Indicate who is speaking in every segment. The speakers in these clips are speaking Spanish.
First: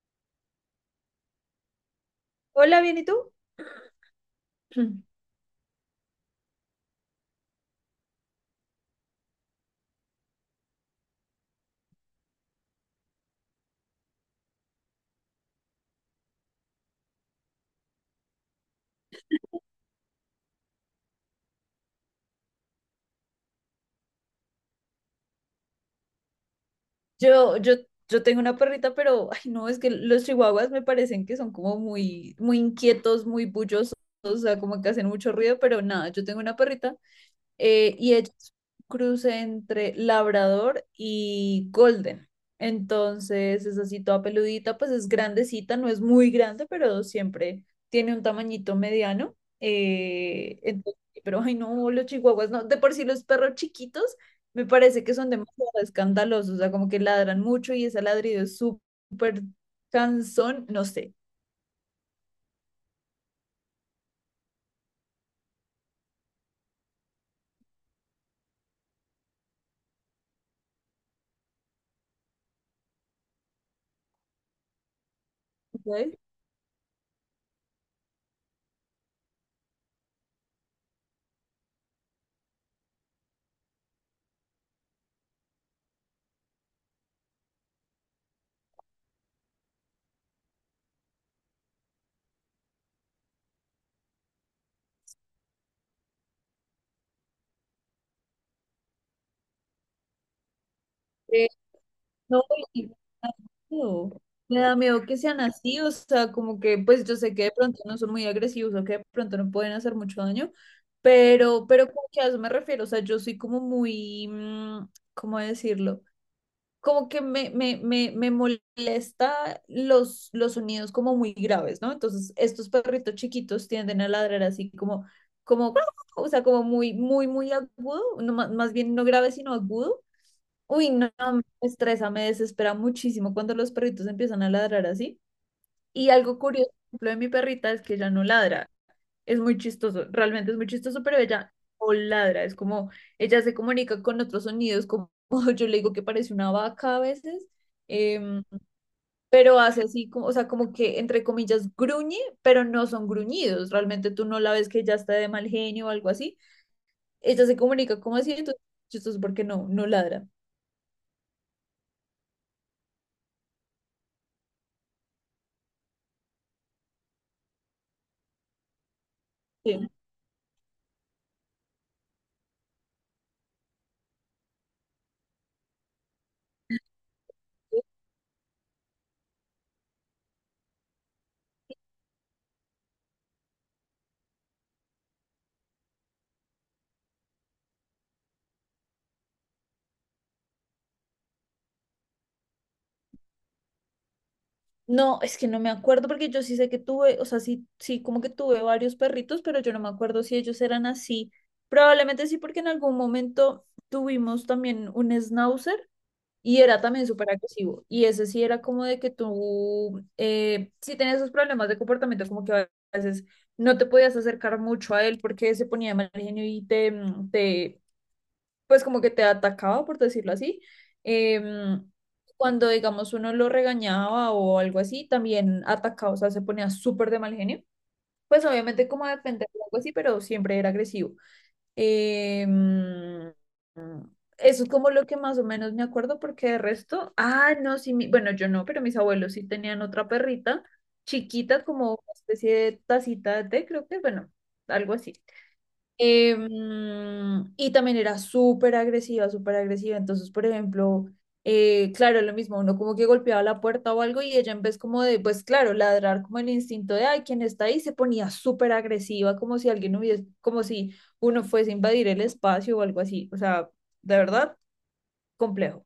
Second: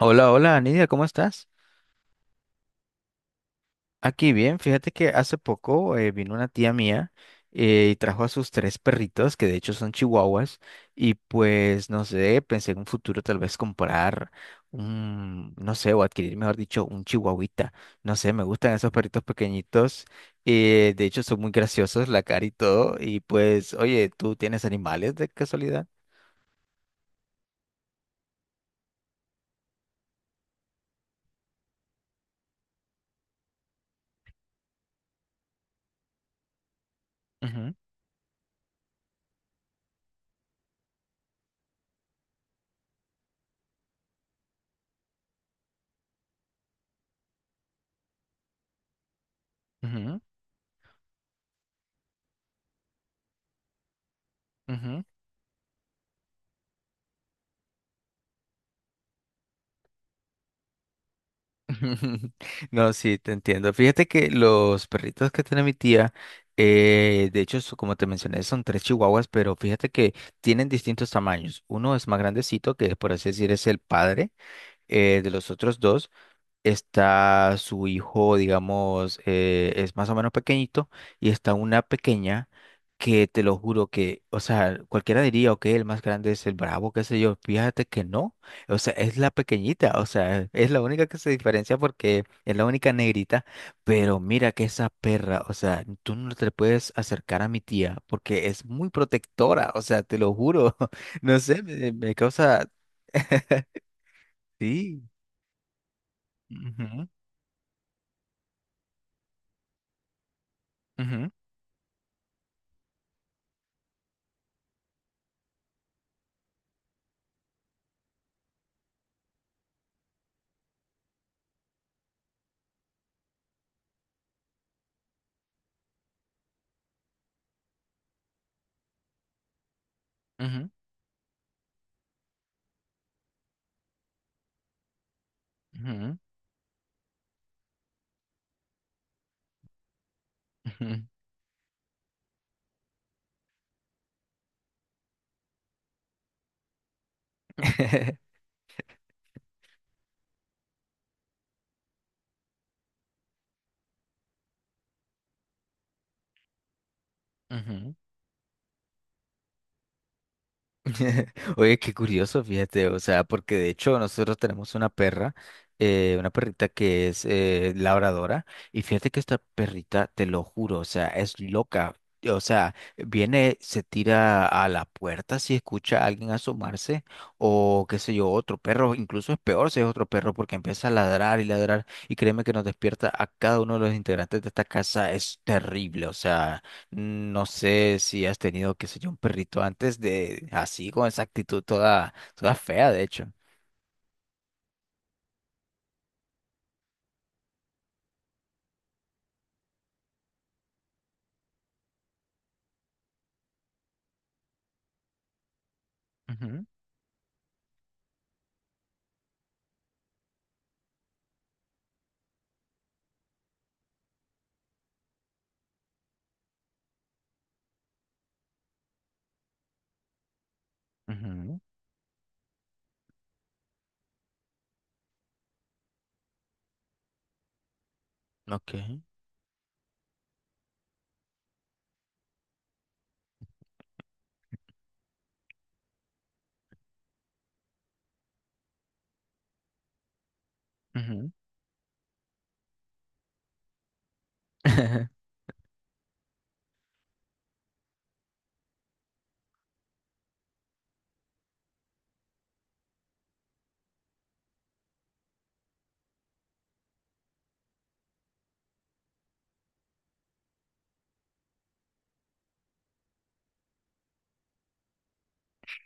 Speaker 1: Hola, hola, Nidia, ¿cómo estás?
Speaker 2: Hola, bien, ¿y tú?
Speaker 1: Aquí bien, fíjate que hace poco vino una tía mía y trajo a sus tres perritos, que de hecho son chihuahuas, y pues no sé, pensé en un futuro tal vez comprar un, no sé, o adquirir, mejor dicho, un chihuahuita. No sé, me gustan esos perritos pequeñitos, de hecho son muy graciosos, la cara y todo, y pues, oye, ¿tú tienes animales de casualidad?
Speaker 2: Yo, yo, yo tengo una perrita, pero, ay, no, es que los chihuahuas me parecen que son como muy inquietos, muy bullosos, o sea, como que hacen mucho ruido, pero nada, yo tengo una perrita
Speaker 1: Ujú,
Speaker 2: y ella es un cruce entre labrador y golden. Entonces es así toda peludita, pues es grandecita, no es muy grande, pero siempre tiene un tamañito mediano.
Speaker 1: ujú,
Speaker 2: Pero ay no, los chihuahuas no, de por sí los perros chiquitos me
Speaker 1: ujú.
Speaker 2: parece que son demasiado escandalosos, o sea, como que ladran mucho y ese ladrido es súper cansón, no sé.
Speaker 1: No, sí, te entiendo. Fíjate que los perritos que tiene mi tía, de hecho, como te mencioné, son tres chihuahuas, pero fíjate que tienen distintos tamaños. Uno es más grandecito, que por así decir es el padre de los otros dos,
Speaker 2: ¿Sabes?
Speaker 1: está su hijo, digamos, es más o menos pequeñito, y está una pequeña que te lo juro que, o sea, cualquiera diría, ok, el más grande es el bravo, qué sé yo, fíjate que no, o sea, es la pequeñita, o sea, es la única que se diferencia porque es la única negrita, pero mira que esa perra, o sea, tú no te puedes acercar a mi tía porque es muy protectora, o sea, te lo juro, no
Speaker 2: Eh,
Speaker 1: sé, me
Speaker 2: No,
Speaker 1: causa,
Speaker 2: y me da miedo. Me da
Speaker 1: sí.
Speaker 2: miedo que sean así, o sea, como que, pues
Speaker 1: Ujú,
Speaker 2: yo sé que de pronto no son muy agresivos o que de pronto no pueden hacer mucho daño,
Speaker 1: ujú,
Speaker 2: pero como que a eso me refiero, o sea, yo soy como muy, ¿cómo decirlo? Como que me molesta los sonidos como muy graves, ¿no? Entonces, estos perritos chiquitos tienden a ladrar así como, o sea, como muy, muy, muy agudo, no, más bien no grave, sino agudo.
Speaker 1: ujú.
Speaker 2: Uy, no, no, me estresa, me desespera muchísimo cuando los perritos empiezan a ladrar así. Y
Speaker 1: Ujú,
Speaker 2: algo curioso, por ejemplo, de mi perrita es que ella no ladra. Es muy chistoso, realmente es muy chistoso,
Speaker 1: ujú,
Speaker 2: pero ella no ladra. Es como, ella se comunica con otros sonidos, como yo le digo que parece una vaca a veces, em, pero hace así, como, o sea, como que entre comillas gruñe, pero no son gruñidos. Realmente tú no la ves que ella está de mal genio o algo así. Ella se
Speaker 1: ujú.
Speaker 2: comunica como así, entonces es chistoso porque no, no ladra.
Speaker 1: Oye, qué curioso, fíjate, o sea, porque de hecho nosotros tenemos una perra, una perrita que es labradora, y fíjate que esta
Speaker 2: Sí.
Speaker 1: perrita, te lo juro, o sea, es loca, o sea, viene, se tira a la puerta si escucha a alguien asomarse, o qué sé yo, otro perro, incluso es peor si es otro perro, porque empieza a ladrar y ladrar, y créeme que nos despierta a cada uno de los integrantes de esta casa, es terrible, o sea. No sé si has tenido, qué sé yo, un perrito antes de así, con esa actitud toda fea, de hecho.
Speaker 2: No, es que no me acuerdo porque yo sí sé que tuve, o sea, sí, sí, como que tuve varios perritos, pero yo no me acuerdo si ellos eran así. Probablemente sí, porque en algún momento tuvimos también un schnauzer y
Speaker 1: Ujú,
Speaker 2: era también súper agresivo. Y ese sí era como de que tú, sí tenías esos problemas de comportamiento, como que a veces no te podías acercar mucho a él porque se ponía de mal genio y te, pues como que te atacaba, por decirlo así.
Speaker 1: ujú,
Speaker 2: Em, Cuando, digamos, uno lo regañaba o algo así, también atacaba, o sea, se ponía súper de mal genio. Pues
Speaker 1: ok,
Speaker 2: obviamente como a defender o algo así, pero siempre era agresivo. Em, Eso es como lo que más o menos me acuerdo, porque de resto, ah, no, sí, bueno, yo no, pero mis abuelos sí tenían otra perrita
Speaker 1: ujú.
Speaker 2: chiquita, como una especie de tacita de té, creo que, bueno, algo así. Em, y también era súper agresiva, súper agresiva. Entonces, por ejemplo, claro, lo mismo, uno como que golpeaba la puerta o algo y ella en vez como de, pues claro, ladrar como el instinto de, ay, ¿quién está ahí? Se ponía súper agresiva, como si alguien hubiese, como si uno fuese a invadir el espacio o algo así. O sea, de verdad, complejo.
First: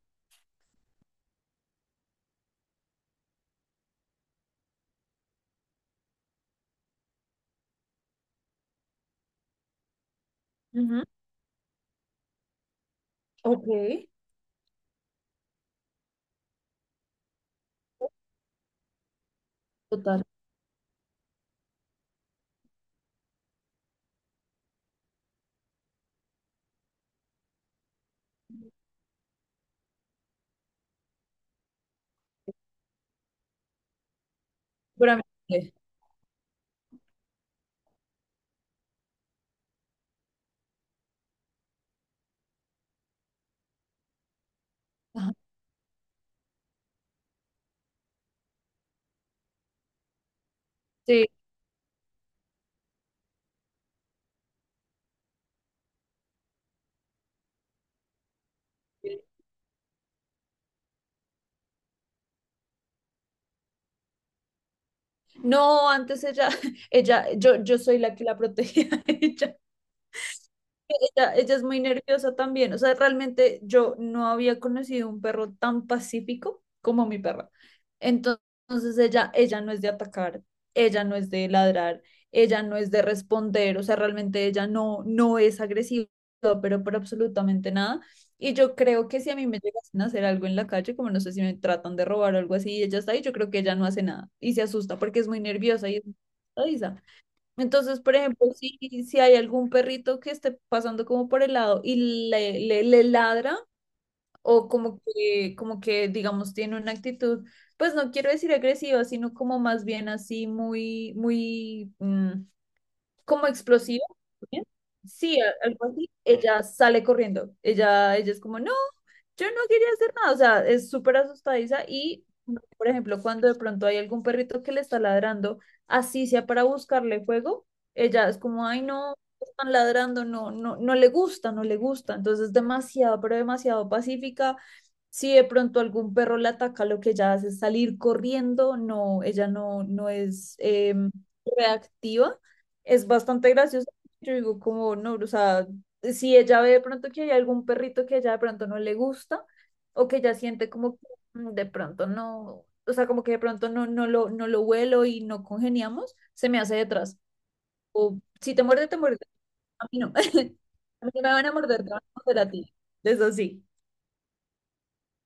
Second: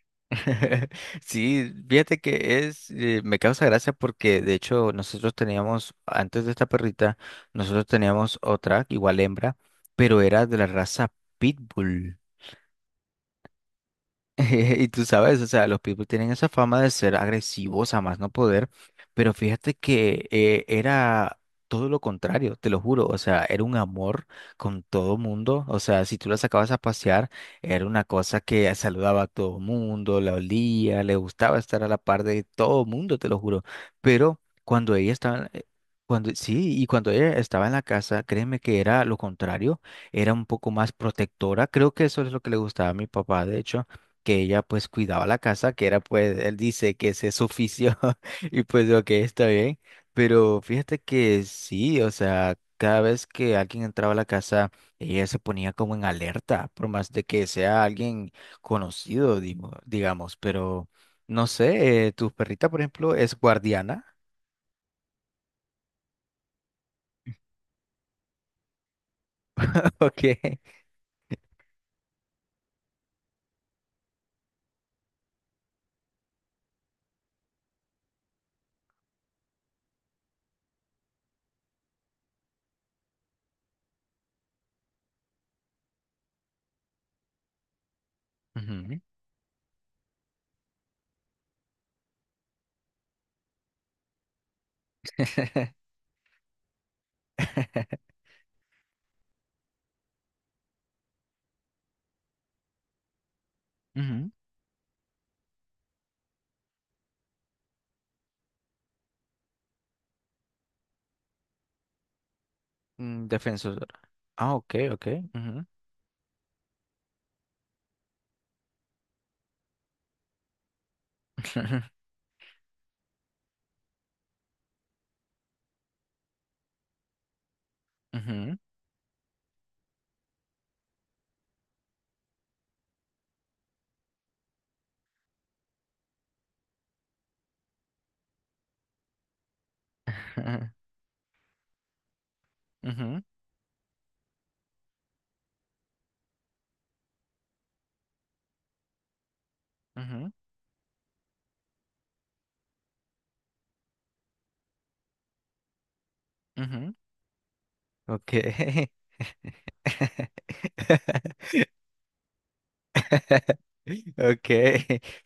Speaker 1: Sí, fíjate que es, me causa gracia porque de hecho nosotros teníamos, antes de esta perrita, nosotros teníamos otra, igual hembra, pero era de la
Speaker 2: Ujú.
Speaker 1: raza Pitbull.
Speaker 2: Ok,
Speaker 1: Y tú sabes, o sea, los pitbull tienen esa fama de ser agresivos a más no poder, pero fíjate
Speaker 2: total.
Speaker 1: que era todo lo contrario, te lo juro, o sea, era un amor con todo mundo, o sea, si tú la sacabas a pasear, era una cosa que saludaba a todo mundo, la olía, le gustaba estar a la par de todo mundo, te lo juro, pero cuando ella
Speaker 2: Seguramente.
Speaker 1: estaba... cuando, sí, y cuando ella estaba en la casa, créeme que era lo contrario, era un poco más protectora, creo que eso es lo que le gustaba a mi papá, de hecho que ella pues cuidaba
Speaker 2: Ajá.
Speaker 1: la casa, que era pues, él dice que ese es su oficio y pues ok, está bien, pero fíjate
Speaker 2: Sí.
Speaker 1: que sí, o sea, cada vez que alguien entraba a la casa, ella se ponía como en alerta, por más de que sea alguien conocido, digamos, pero no sé, tu perrita, por ejemplo, es guardiana,
Speaker 2: No, antes ella, ella, yo soy la que la protegía a ella.
Speaker 1: ok.
Speaker 2: Ella es muy nerviosa también. O sea, realmente yo no había conocido un perro tan pacífico como mi perra. Entonces, ella no es de atacar, ella no es de ladrar, ella no es de responder. O sea, realmente ella no, no es agresiva, pero por absolutamente nada. Y yo
Speaker 1: Ujú.
Speaker 2: creo que si a mí me llegasen a hacer algo en la calle, como no sé si me tratan de robar o algo así, y ella está ahí, yo creo que ella no hace nada y se asusta porque es muy nerviosa y es muy asustadiza. Entonces, por ejemplo, si, si hay algún perrito que esté pasando como por el lado y le ladra
Speaker 1: Ujú.
Speaker 2: o como que, digamos, tiene una actitud, pues no quiero decir agresiva, sino como más bien así muy, muy,
Speaker 1: Mm,
Speaker 2: como
Speaker 1: defensor.
Speaker 2: explosiva.
Speaker 1: Ah,
Speaker 2: ¿Bien?
Speaker 1: ok, ok.
Speaker 2: Sí,
Speaker 1: Ujú.
Speaker 2: algo así. Ella sale corriendo. Ella es como, no, yo no quería hacer nada. O sea, es súper asustadiza y, por ejemplo, cuando de pronto hay algún perrito que le está ladrando, así sea para buscarle fuego, ella es
Speaker 1: Ujú.
Speaker 2: como, ay, no, están ladrando, no, no, no le gusta, no le gusta. Entonces es demasiado, pero demasiado pacífica. Si de pronto algún perro la ataca, lo que ella hace es salir corriendo. No, ella no, no es reactiva, es
Speaker 1: Ujú.
Speaker 2: bastante gracioso. Yo digo como, no, o sea, si ella ve de pronto que hay algún perrito que ella de pronto no le gusta o que
Speaker 1: Ujú.
Speaker 2: ella siente como que de pronto no, o sea, como que de pronto no, no lo huelo y no congeniamos, se me hace
Speaker 1: Ujú.
Speaker 2: detrás. O
Speaker 1: Ok.
Speaker 2: si te muerde, te muerde. A mí no. A mí no me van a morder, te van a morder a ti. Eso sí.
Speaker 1: Ok.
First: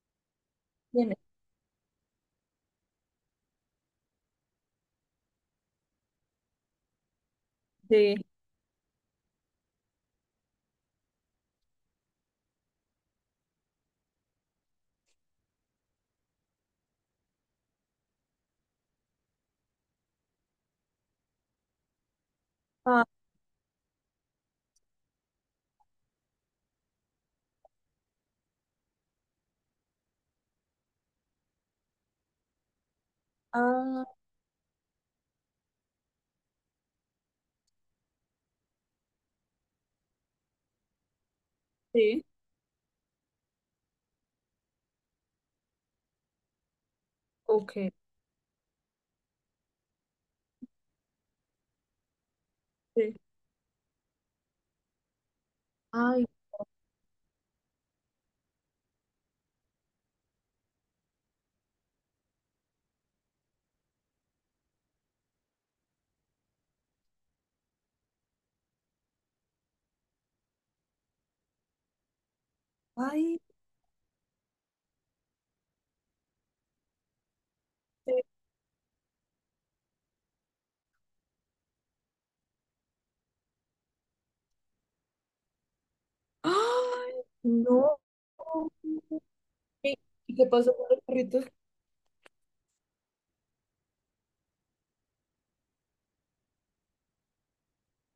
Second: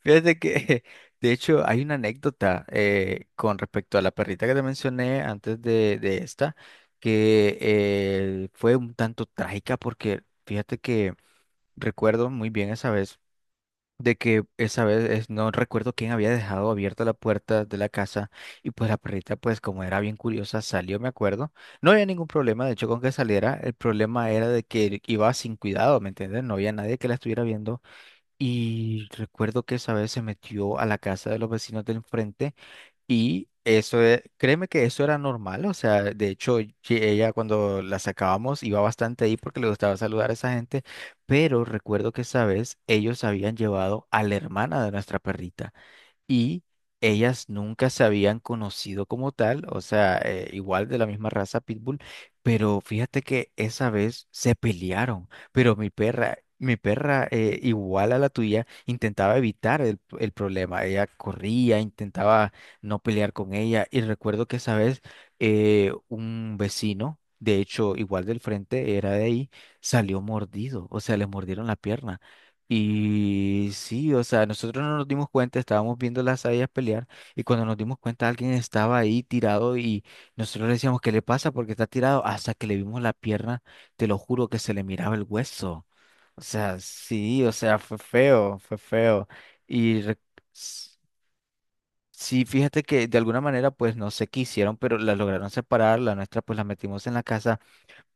Speaker 1: Fíjate que,
Speaker 2: Viene.
Speaker 1: de hecho, hay una anécdota con respecto a la perrita que te mencioné antes de esta, que
Speaker 2: Sí.
Speaker 1: fue un tanto trágica porque fíjate que recuerdo muy bien esa vez. De que esa vez no recuerdo quién había dejado abierta la puerta de la casa y pues la perrita pues como era bien curiosa salió, me acuerdo. No había ningún problema, de hecho con
Speaker 2: Ah,
Speaker 1: que saliera, el problema era de que iba sin cuidado, ¿me entiendes? No había nadie que la estuviera viendo y recuerdo que esa vez se metió a la casa de los vecinos del enfrente y eso,
Speaker 2: ah,
Speaker 1: créeme que eso era normal, o sea, de hecho, ella cuando la sacábamos iba bastante ahí porque le gustaba saludar a esa gente, pero recuerdo que
Speaker 2: sí.
Speaker 1: esa vez ellos habían llevado a la hermana de nuestra perrita y ellas
Speaker 2: Ok.
Speaker 1: nunca se habían conocido como tal, o sea, igual de la misma raza Pitbull, pero
Speaker 2: Sí.
Speaker 1: fíjate que esa vez se pelearon, pero
Speaker 2: Ay, no.
Speaker 1: mi perra igual a la tuya intentaba evitar el problema, ella corría, intentaba no pelear con ella y recuerdo que esa vez un vecino, de hecho igual del frente, era de ahí, salió mordido, o sea, le mordieron la pierna.
Speaker 2: Ay,
Speaker 1: Y sí, o sea, nosotros no nos dimos cuenta, estábamos viendo las hayas pelear y cuando nos dimos
Speaker 2: sí.
Speaker 1: cuenta alguien estaba ahí tirado y nosotros le decíamos, ¿qué le pasa? ¿Porque está tirado? Hasta que le vimos la pierna, te lo juro que se le miraba el hueso. O sea,
Speaker 2: Ay,
Speaker 1: sí, o sea,
Speaker 2: no.
Speaker 1: fue feo, fue feo.
Speaker 2: ¿Y
Speaker 1: Y
Speaker 2: y qué pasó con
Speaker 1: s-
Speaker 2: los perritos?
Speaker 1: sí, fíjate que de alguna manera pues no se quisieron, pero la lograron separar, la nuestra pues la metimos en la casa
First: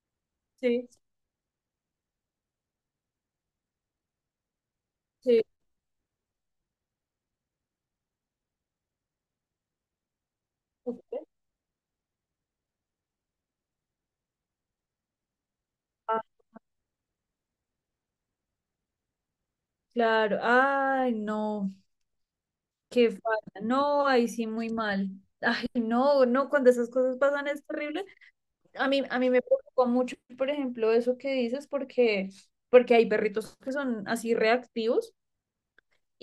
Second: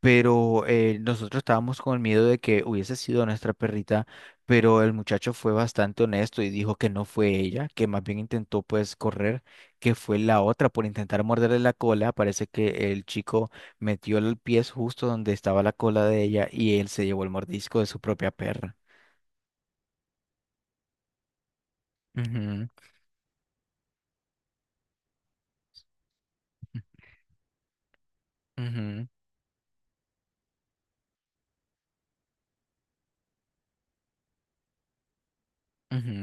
Speaker 1: pero
Speaker 2: Sí,
Speaker 1: nosotros estábamos con el miedo de que hubiese sido nuestra perrita, pero el muchacho
Speaker 2: sí.
Speaker 1: fue bastante honesto y dijo que no fue ella, que más bien intentó pues correr, que fue la otra por intentar
Speaker 2: Ok.
Speaker 1: morderle la cola. Parece que el chico metió el pie justo donde estaba la cola
Speaker 2: Ah,
Speaker 1: de ella y él se llevó el mordisco de su propia perra.
Speaker 2: claro. Ay, no.
Speaker 1: Ujú,
Speaker 2: Qué falta. No, ahí sí, muy mal. Ay, no, no, cuando esas cosas pasan es terrible.
Speaker 1: ujú,
Speaker 2: A mí me preocupó mucho, por ejemplo, eso que dices, porque, porque hay perritos que son así reactivos.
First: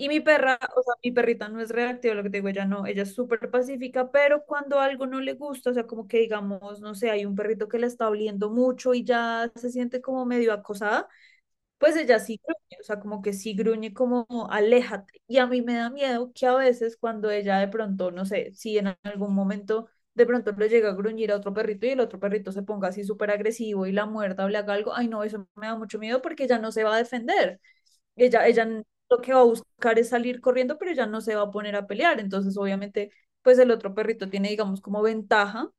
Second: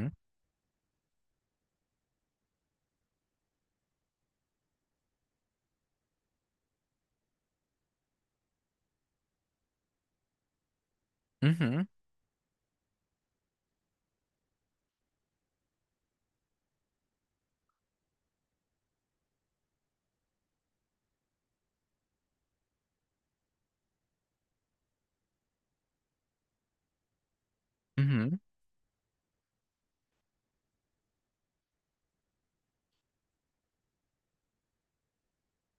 Speaker 2: Y mi perra, o sea, mi perrita no es reactiva, lo que te digo, ella no, ella es súper pacífica, pero cuando algo no le gusta, o sea, como que digamos, no sé, hay un perrito que la está oliendo mucho y ya se siente como medio acosada. Pues ella sí gruñe, o sea, como que sí gruñe como aléjate. Y a mí me da miedo que a veces cuando ella de pronto, no sé, si en algún momento de pronto le llega a gruñir a otro perrito y el otro perrito se ponga así súper agresivo y la muerda o le haga algo, ay no, eso me da mucho miedo porque ella no se va a defender.
Speaker 1: ujú,
Speaker 2: Ella lo que va a buscar es salir corriendo, pero ella no se va a poner a pelear. Entonces, obviamente, pues el otro perrito tiene, digamos, como ventaja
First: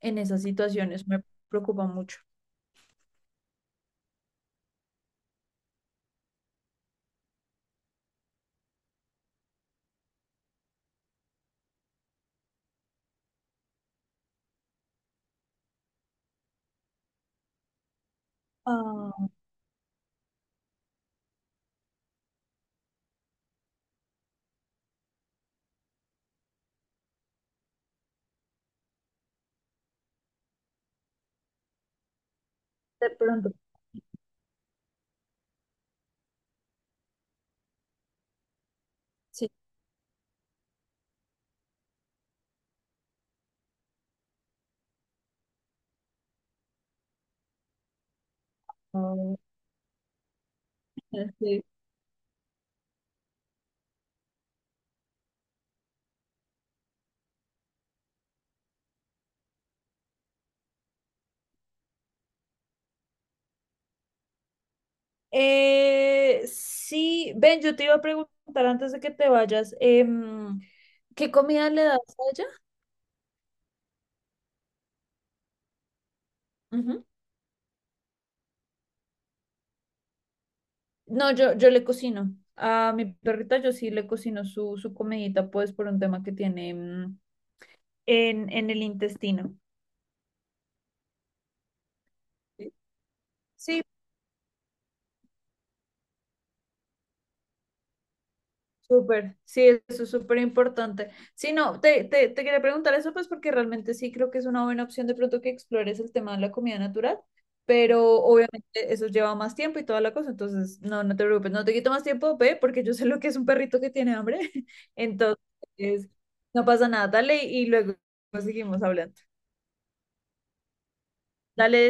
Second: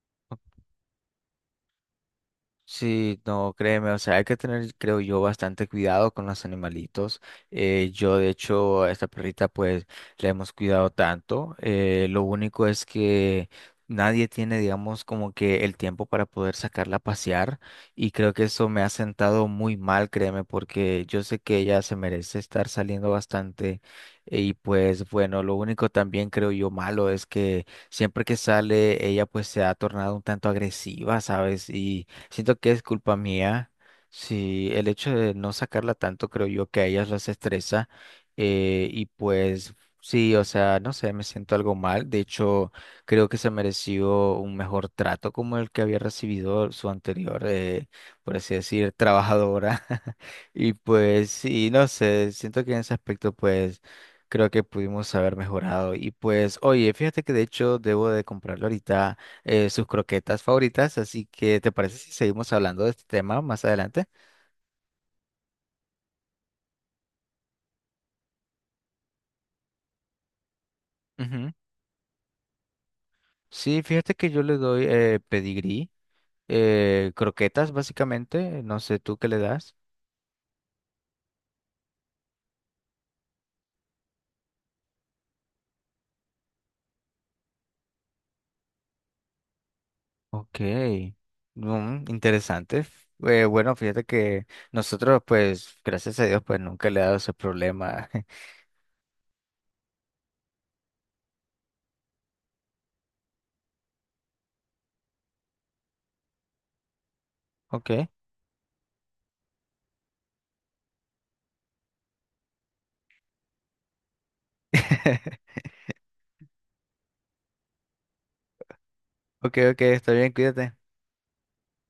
Speaker 2: en
Speaker 1: ujú.
Speaker 2: esas situaciones. Me preocupa mucho.
Speaker 1: Sí, no, créeme, o sea, hay que tener, creo yo, bastante cuidado con los animalitos. Yo, de hecho, a esta perrita, pues, la hemos cuidado tanto. Lo único es que nadie tiene, digamos, como que el tiempo para poder sacarla a pasear. Y creo que eso me ha
Speaker 2: Ah,
Speaker 1: sentado muy mal, créeme, porque yo sé que ella se merece estar saliendo bastante. Y pues, bueno, lo único también, creo yo, malo es que siempre que sale, ella, pues, se ha tornado un tanto agresiva, ¿sabes? Y siento que es
Speaker 2: de
Speaker 1: culpa
Speaker 2: pronto,
Speaker 1: mía. Si el hecho de no sacarla tanto, creo yo que a ellas las estresa. Y
Speaker 2: sí.
Speaker 1: pues sí, o sea, no sé, me siento algo mal. De hecho, creo que se mereció un mejor trato como el que había recibido su anterior, por así decir,
Speaker 2: Ah,
Speaker 1: trabajadora. Y pues
Speaker 2: sí,
Speaker 1: sí, no sé, siento que en ese aspecto, pues creo que pudimos haber mejorado. Y pues, oye, fíjate que de hecho debo de comprarlo ahorita sus croquetas favoritas. Así que, ¿te parece si seguimos hablando de este tema más adelante?
Speaker 2: eh, sí, Ben, yo te iba a preguntar antes de que te vayas, ¿qué
Speaker 1: Ujú.
Speaker 2: comida le das a ella?
Speaker 1: Sí, fíjate que yo le doy pedigrí,
Speaker 2: Ujú.
Speaker 1: croquetas básicamente. No sé tú qué le das.
Speaker 2: No, yo le cocino. A mi perrita yo sí le cocino su comidita, pues por un tema que tiene en el intestino.
Speaker 1: Ok, mm, interesante. Bueno,
Speaker 2: Sí,
Speaker 1: fíjate que nosotros, pues, gracias a Dios, pues nunca le he dado ese problema.
Speaker 2: súper, sí, eso es súper importante. Sí, no, te quería preguntar eso, pues porque realmente sí creo que es una buena opción de pronto que explores el tema de la comida natural,
Speaker 1: Ok,
Speaker 2: pero obviamente eso lleva más tiempo y toda la cosa, entonces no, no te preocupes, no te quito más tiempo, ve, porque yo sé lo que es un perrito que tiene hambre, entonces no pasa nada, dale y luego seguimos hablando.
Speaker 1: ok, ok, está bien, cuídate.
Speaker 2: Dale.